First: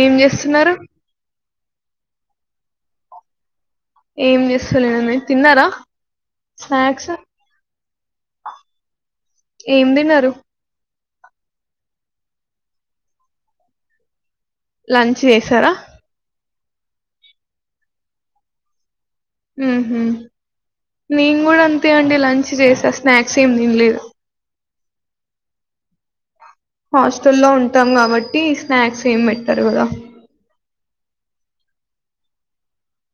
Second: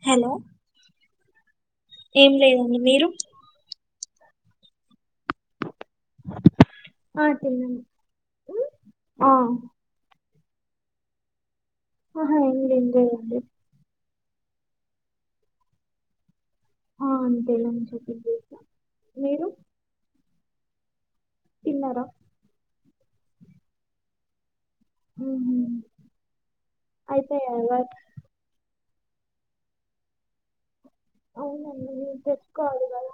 ఏం హలో చేస్తున్నారు ఏం లేదండి మీరు ఏం చేస్తలేనండి తిన్నారా స్నాక్సు ఆ తిన్నాను ఉమ్, ఆ ఏం తిన్నారు ఆహా ఇంగేమ్ లేదండి లంచ్ చేసారా ఆ నేన్ తెలవంది చూపినక నీ ఉ హు నేను కూడా అంతే తిన్నారా అండి లంచ్ చేసా స్నాక్స్ ఏమి తిన్లేదు. ఉహు హాస్టల్లో అయిపోయా ఉంటాం వర్క్ కాబట్టి స్నాక్స్ ఏం పెట్టరు కదా. అవునండి మీరు తెచ్చుకోవాలి కదా.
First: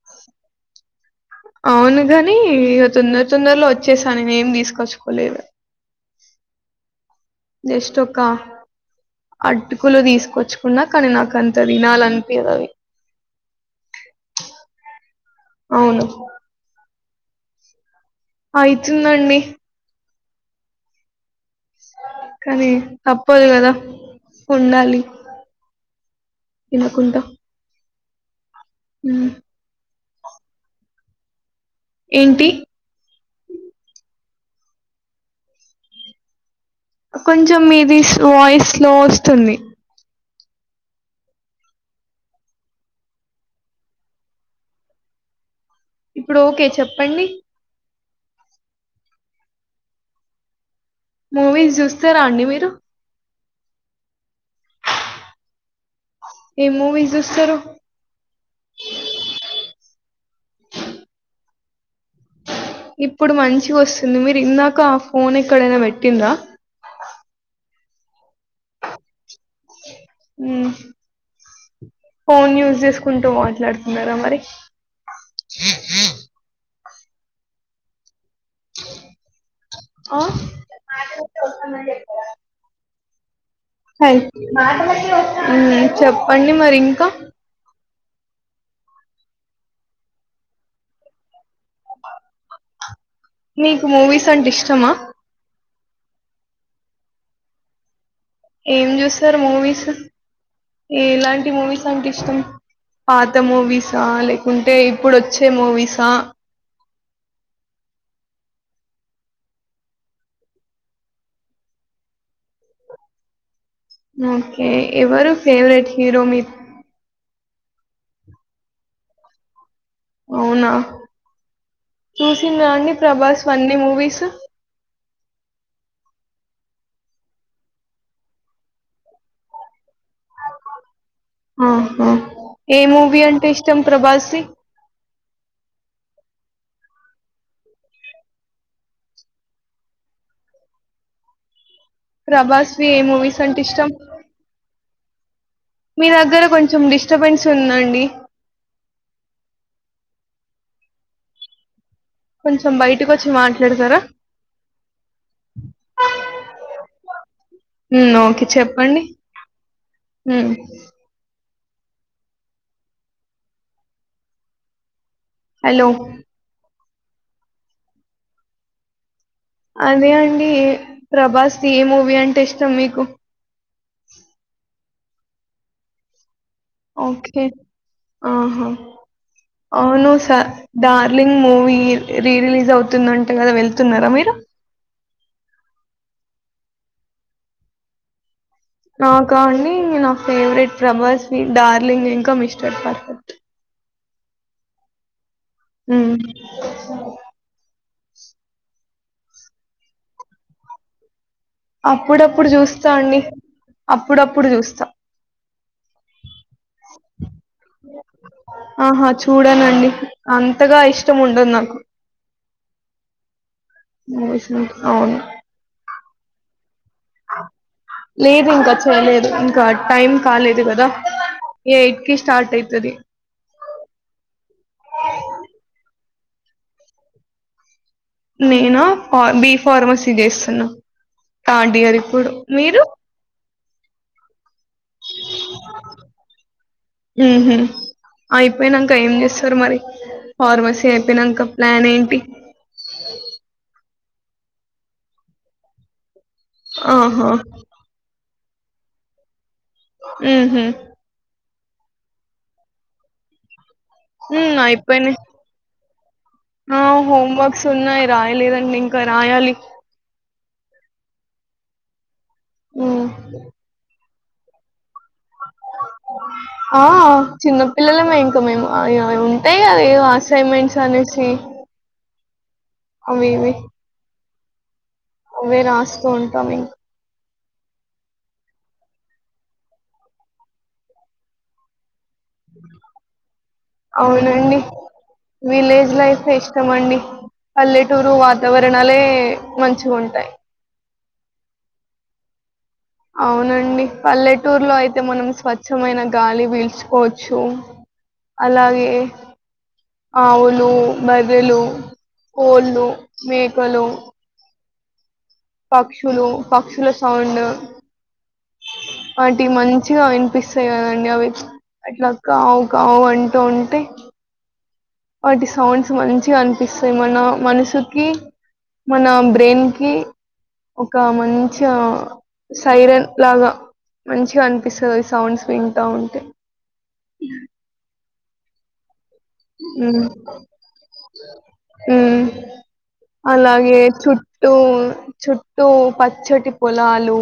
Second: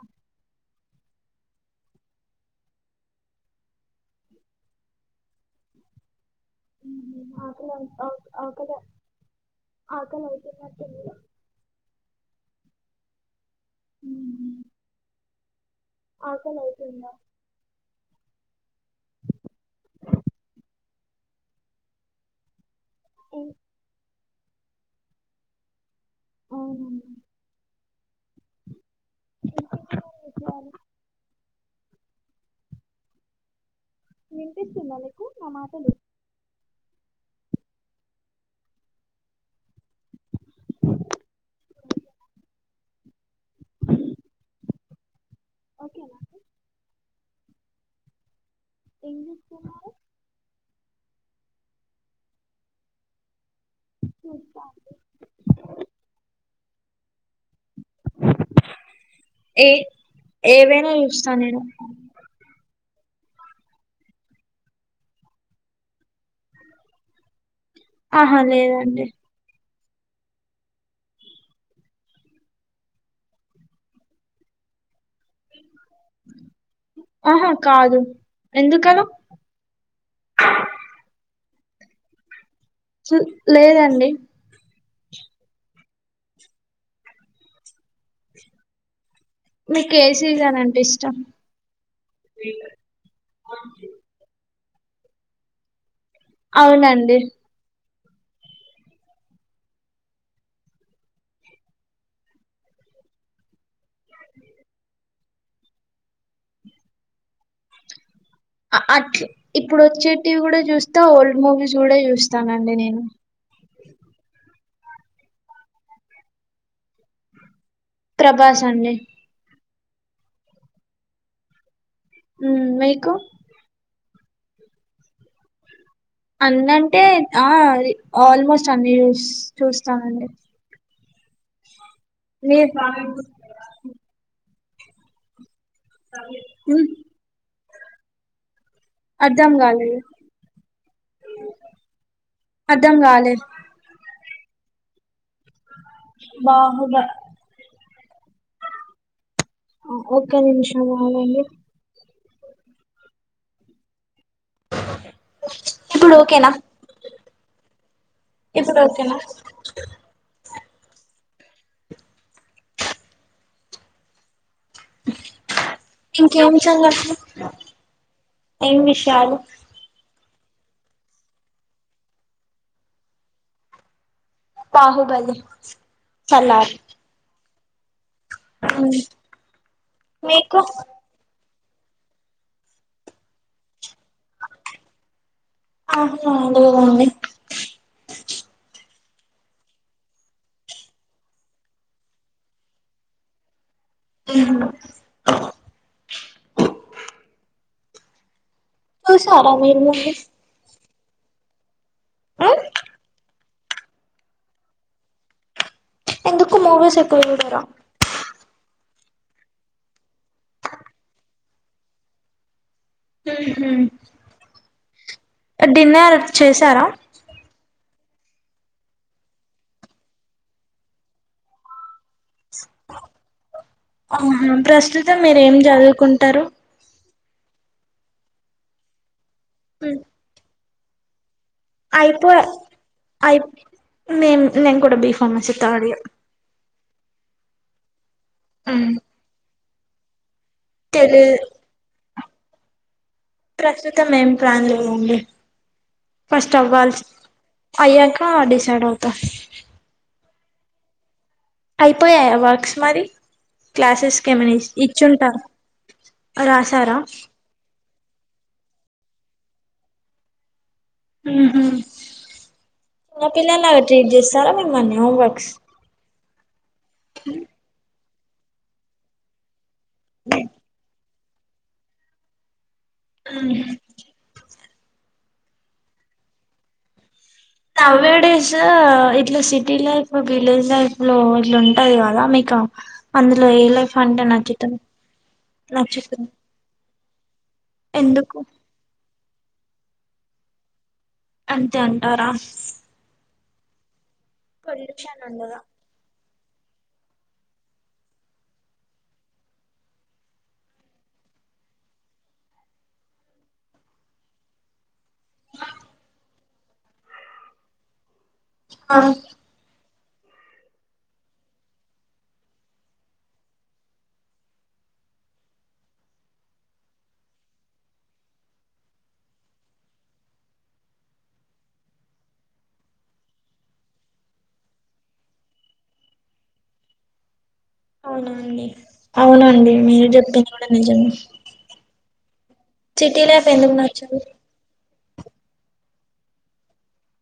అవును గానీ ఇగ తొందర తొందరలో వచ్చేసాను నేను ఏం తీసుకొచ్చుకోలేదు. ఉహు ఆకలి అవు జస్ట్ ఒక ఆక- ఆకలి అటుకులు ఆకలి తీసుకొచ్చుకున్నా అవుతున్నట్టుంది కానీ నాకు అంత తినాలని ఇంగ అవి ఉహు. అవును ఆకలి అవుతుంద. అయితుందండి. కానీ తప్పదు ఏం కదా ఉండాలి. అవునండి తినకుంట. ఉమ్ ఇంకేం చేయాలి? ఏంటి? వినిపిస్తుందా నీకు నా మాటలు. కొంచెం మీది సో వాయిస్ స్లో వస్తుంది. ఓకేనా ఇప్పుడు ఓకే చెప్పండి. ఏం చేత్తన్నారు. మూవీస్ చూస్తారా అండి మీరు. ఉ ఏ మూవీస్ జుస్తరు. ఏ ఏవైనా చూస్తా నేను. ఇప్పుడు మంచిగా వస్తుంది మీరు ఇందాక ఆ ఫోన్ ఎక్కడైనా పెట్టిండ్ర. ఆహా లేదండి. ఫోన్ యూస్ చేసుకుంటూ మాట్లాడుతున్నారా మరి. ఉ ఆహా కాదు ఎందుకలా. ఆ ల్ అ లేదండి. చెప్పండి మరి ఇంకా. మీకు ఏ సీజన్ అంటే ఇష్టం. నీకు మూవీస్ అంటే ఇష్టమా. అవునండి. ఏం చూస్తారు మూవీస్ ఎలాంటి మూవీస్ అంటే ఇష్టం. పాత మూవీసా లేకుంటే ఇప్పుడు వచ్చే మూవీసా. అట్ ఇప్పుడు వచ్చేటివి కూడా చూస్తా ఓల్డ్ మూవీస్ కూడా చూస్తానండి నేను. ఓకే ఎవరు ఫేవరెట్ హీరో మీకు. ప్రభాస్ అండి. అవునా చూసింన్ర హ్మ్. అండి మీకు? ప్రభాస్ అన్నీ మూవీస్. అన్నంటే ఆ అది ఆల్మోస్ట్ అన్ని చూస్ చూస్తానండి ఆహ ఏ మీరు? మూవీ అంటే ఇష్టం ప్రభాస్ధి. ఉ అర్ధం కాలేదు. ప్రభాస్ వి ఏ మూవీస్ అంటే ఇష్టం. మీ దగ్గర కొంచెం బాహుబ డిస్టర్బెన్స్ ఉందండి. ఒక్క నిమిషం ఆగండి. కొంచెం బయటకు వచ్చి మాట్లాడతారా. ఇప్పుడు ఓకేనా. ఉమ్ ఓకే ఇప్పుడు చెప్పండి. ఓకేనా? హలో! ఇంకే విషయాలు చెప్పలే ఏం విషయాలు అదే అండి ప్రభాస్ ది ఏ మూవీ అంటే ఇష్టం మీకు. బాహుబలి సలార్ ఓకే ఆహా అవును స మీకు darling movie re release అవుతుందంట కదా వెళ్తున్నారా మీరు ఆహా లేదండి నాకా అండి నా ఫేవరెట్ ప్రభాస్ వి డార్లింగ్ ఇంకా మిస్టర్ పర్ఫెక్ట్ ఆహా ఉమ్ చూసారా మీరు మూవీ అప్పుడప్పుడు చూస్తా అండి అప్పుడప్పుడు చూస్తా ఎందుకు మూవీస్ ఎక్కువ చూడరా ఆహా చూడనండి అంతగా ఇష్టం ఉండదు నాకు మ్మ్ మూవీస్ అంటే అవును హు డిన్నర్ చేశారా లేదు ఇంకా చేయలేదు ఇంకా టైమ్ కాలేదు గదా ఎయిట్ కి స్టార్ట్ అయితది ఆహా ప్రస్తుతం మీరు ఏం జదువుకుంటారు నేనా ఆ బి ఫార్మసీ జేస్తున్నా అయిపో ఐపో నేను నేను కూడా బి ఫార్మసీ థర్డ్ ఇయర్ మ్మ్ హు అయిపోయినంక ఏం చేస్సరు మరి ఫార్మసీ తెలి అయిపోయినాంక ప్లాన్ ఏంటి ప్రస్తుతం ఏం ప్లాన్ లేవండి ఫస్ట్ అవ్వాల్సి ఆహా అయ్యాక ఆ డిసైడవుత ఊహూ అయిపోయాయా వర్క్స్ మరి క్లాసెస్కి ఏమైనా హ్మ్ అయిపోయినాయి ఇచ్చుంటార ఆ హోమ్వర్క్స్ ఉన్నాయి రాయలేదండి ఇంకా రాయాలి ఊహు హ్మ్ చిన్న పిల్లలాగా ట్రీట్ చేస్తారా మిమ్మల్ని హోంవర్క్ ఆ చిన్న పిల్లల మే ఇంక మేము అవి ఉంటాయి టాయి అవేవో అసైన్మెంట్స్ అనేసి అవి ఇవి అవే రాస్తూ ఉంటాం ఇంక నౌ యే డేస్ ఇట్లా సిటీ లైఫ్ లో విలేజ్ లైఫ్ లో ఇట్ల ఉంటాయిగా మీకా అందులో ఏలైఫ్ అంటే అవునండి నచ్చుతుంది విలేజ్ లైఫ్ నచ్చుతుంది ఇష్టం అండి పల్లెటూరు ఎందుకు వాతావరణాలే మంచిగ ఉంటాయి అంతే అంటారా అవునండి పల్లెటూరులో అయితే పొల్యూషన్ మనం ఉండదా స్వచ్ఛమైన గాలి పీల్చుకోవచ్చు అలాగే ఆవులు బర్రేలు కోళ్ళు మేకలు పక్షులు పక్షుల సౌండ్ ఆ వాటి మంచి మంచిగా వినిపిస్తాయి కదండి అవి అట్లా కావు కావు అంటూ ఉంటే వాటి సౌండ్స్ మంచిగ అనిపిస్తాయి మన మనసుకి మన బ్రెయిన్ కి ఒక మంచి సైరన్ లాగా మంచిగా అనిపిస్తది సౌండ్స్ వింటా ఉంటే అవునండి ఉమ్ మీరు చెప్పేది కూడా నిజమే ఉమ్ సిటీ లైఫ్ ఎందుకు అలాగే నచ్చదు చుట్టూ, చుట్టూ ప చ్చటి పొలాలు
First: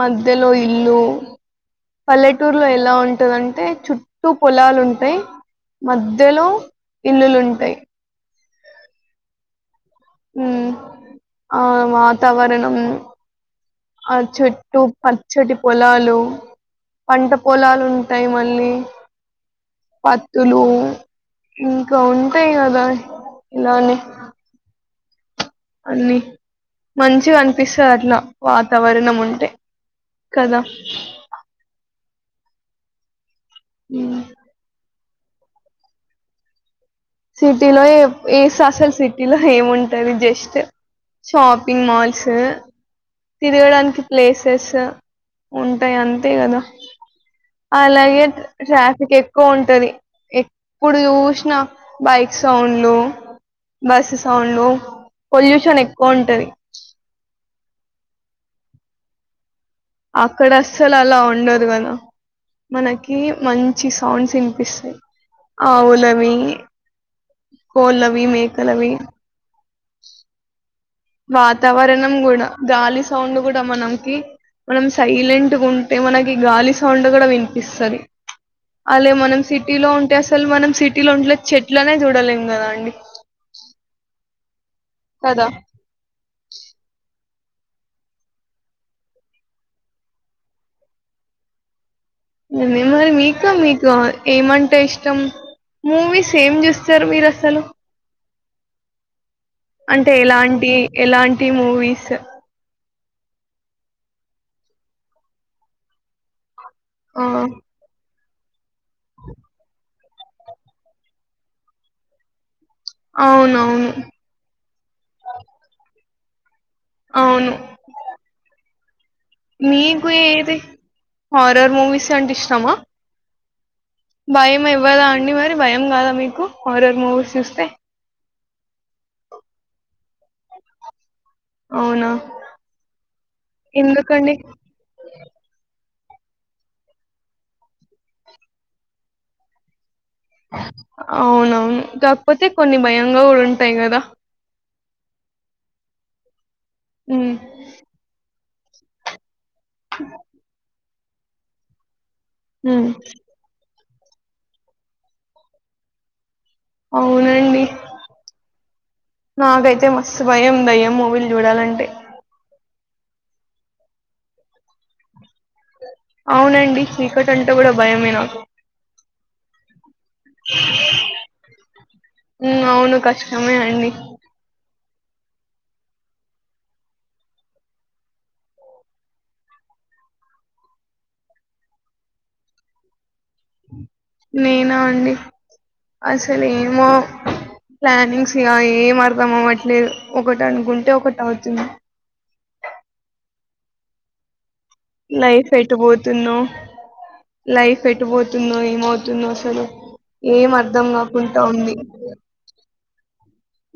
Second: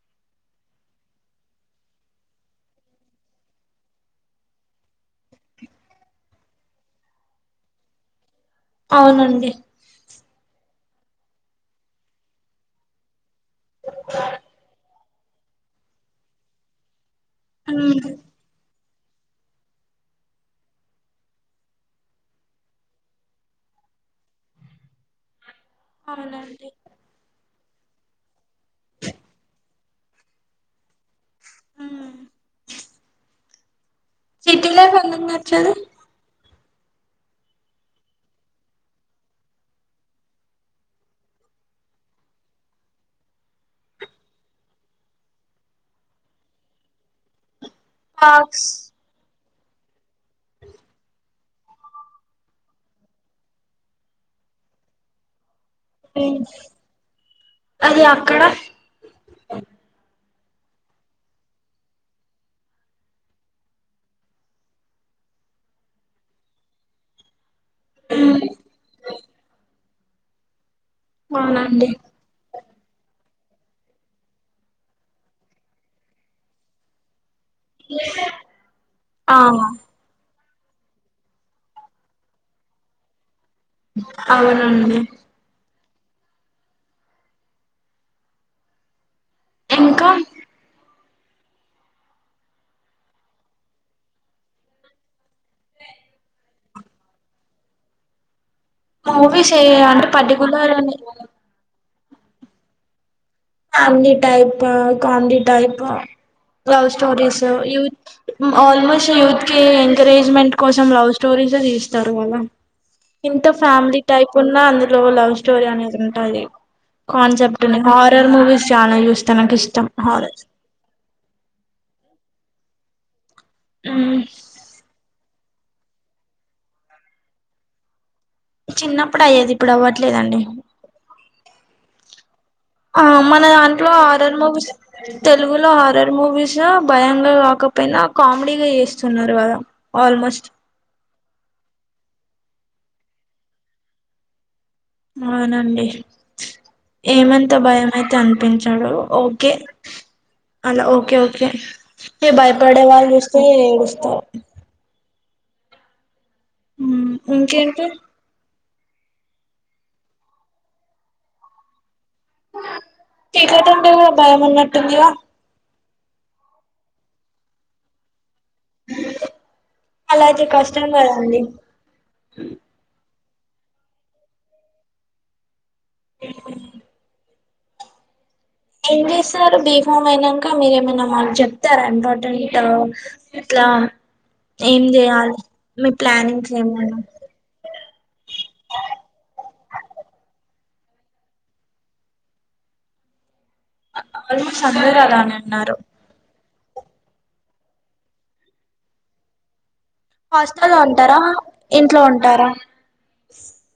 మధ్యలో ఇల్లు పల్లెటూరులో ఎలా ఉంటందంటే చుట్టూ పొలాలు ఉంటయి మధ్యలో ఇల్లులుంటాయి అవునండి ఉమ్ ఆ వాతావరణం ఆ చెట్టు పచ్చటి పొలాలు పంట పొలాలు ఉమ్ ఉంటాయి మళ్ళీ పత్తులు ఇంకా ఉంటాయి కదా ఇలానే అన్నీ అవునండి మంచి అంట విస్తరణ వాతావరణం ఉంటే కదా ఉమ్ హు సిటీ లైఫ్ ఎందుకు నచ్చదు సిటీలో ఎఫ్ ఏస్ అసలు సిటీలో ఏముంటది జస్ట్ షాపింగ్ మాల్స్ తిరగడానికి ప్లేసెస్ ఉంటాయి అంతే కదా అలాగే పార్క్స్ ట్రాఫిక్ ఎక్కువ ఉంటది ఎప్పుడు చూసినా బైక్ సౌండ్లు బస్ సౌండ్లు పొల్యూష షన్ ఎక్కువ ఉంటది అది అక్కడ అక్కడ అస్సలు అలా ఉండదు కదా మనకి మంచి సౌండ్స్ వినిపిస్తాయి ఆవులవి కొల్లవి మేకలవి అవునండి వాతావరణం గూడ గాలి సౌండ్ కూడా మనంకి మనం సైలెంట్గా ఉంటే మనకి గాలి సౌండ్ కూడా విని పిస్తుంది అలే ఆ మనం సిటీలో ఉంటే అసలు మనం సిటీలో ఉంట్లే చెట్లనే చూడలేం కదా అండి అవునండి కదా ఇంకా నే మరి మీకు మీకు ఏమంటే ఇష్టం మూవీస్ ఏం చూస్తా సార్ మీరసలు మూవీస్ ఏ అంటే పర్టికులర్ ఎలాంటి అని ఎలాంటి movies family type comedy type love ఆ స్టోరీస్ ఆల్మోస్ట యూత్ కి ఎంకరేజ్మెంట్ కోసం లవ్ స్టోరీస్ తీస్తారు కాదా ఇంత అవునవును ఫ్యామిలీ టైప్ ఉన్న అందులో లవ్ స్టోరీ అనేది ఉంటది అవును కన్సెప్ట్ హారర్ మూవీస్ చాల చూస్తా నాకు ఇష్టం మీకు హారర్ ఏది హారర్ మూవీస్ అంటే ఇష్టామా భయం ఇవ్వదా అండి మరి భయం కాదా మీకు హరర్ మూవీ చూస్తే చిన్నప్పుడు అయ్యేది ఇప్పుడు అవ్వట్లేదండి అవునా ఆ మన దాంట్లో ఎందుకండి హారర్ మూవీస్ తెలుగులో హారర్ మూవీస్ భయంగా కాకపోయినా కామెడీగా చేస్తున్నారు కదా ఆల్మోస్ట్ అవునువును కాకపోతే కొన్ని భయంగా కూడా ఉంటాయి కదా అవునండి ఉమ్ ఏమంతా భయం అయితే అనిపించాడు ఓకే అలా ఓ ఓకే ఓకే ఈగ భయపడే హ్మ్ వాళ్ళు చూస్తే ఏడుస్తారు అవునండి ఇంకేంటి నాకైతే మస్తు భయం దయ్యం మూవీలు చూడాలంటే చీకటుంటే గుడ భయమున్నట్టుందిగా అవునండీ చీకటంటే గుడ బయమే నాకు అలఐతే కష్టం గదాండి సమే అండీ ఏం జేసారు బిహోమ్ అయినాంక మీరేమైన మాక్జెప్తర ఇంపార్టెంట్ ఇట్లా నేనా ఏం అండి జేయాలి మీ అసలు ప్లానింగ్స్ ఏమో ఏమన్నా ప్లానింగ్స్ ఇగ ఏం అర్ధం అవ్వట్లేదు ఒకటనుకుంటే ఒకటవుతుంది అ ఆల్మో లైఫ్ ఎటు పోతున్నో లైఫ్ ఎటు పోతున్నో ఏమౌతున్నో అసలు ఏం హాస్టల్లో అర్ధం ఉంటారా కాకుంటా ఉందీ ఇంట్లో ఉంటారా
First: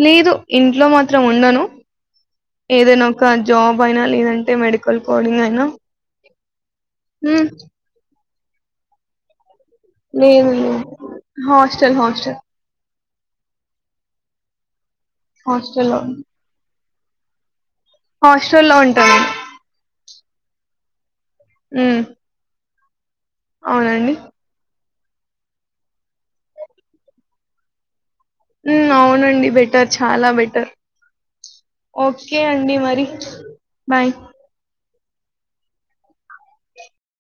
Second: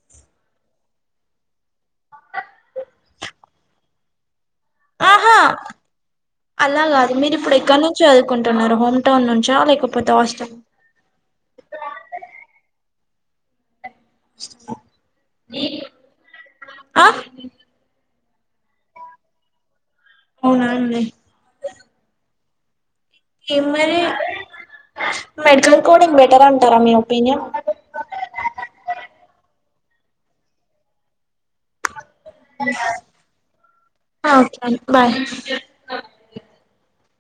లేదు ఇంట్లో మాత్రం ఉండను ఏదైనా ఒక జాబ్ అయినా లేదం టే మెడికల్ ఆహా కోడింగ్ అయినా అలా కాదు మీరు హ్మ్ ఇప్పుడు ఎక్కనుంచి చదువుకుంటున్నారు హోమ్ టౌన్ నుంచా లేక్ లేదు లేదు హాస్టల్ హాస్టల్ హాస్టల్ ఆ హాస్టల్లో ఆహ్ హాస్టల్లో ఉంటా నేను అవునా అండి హ్మ్ ఇంకేం మరీ మెడికల్ కోడింగ్ బెటర్ అంటారా మీ ఒపీనియన్ హ్మ్ అవునండి బెటర్ చాలా బెటర్ ఓకే అండి మరీ బాయ్ ఓకే అండి బాయ్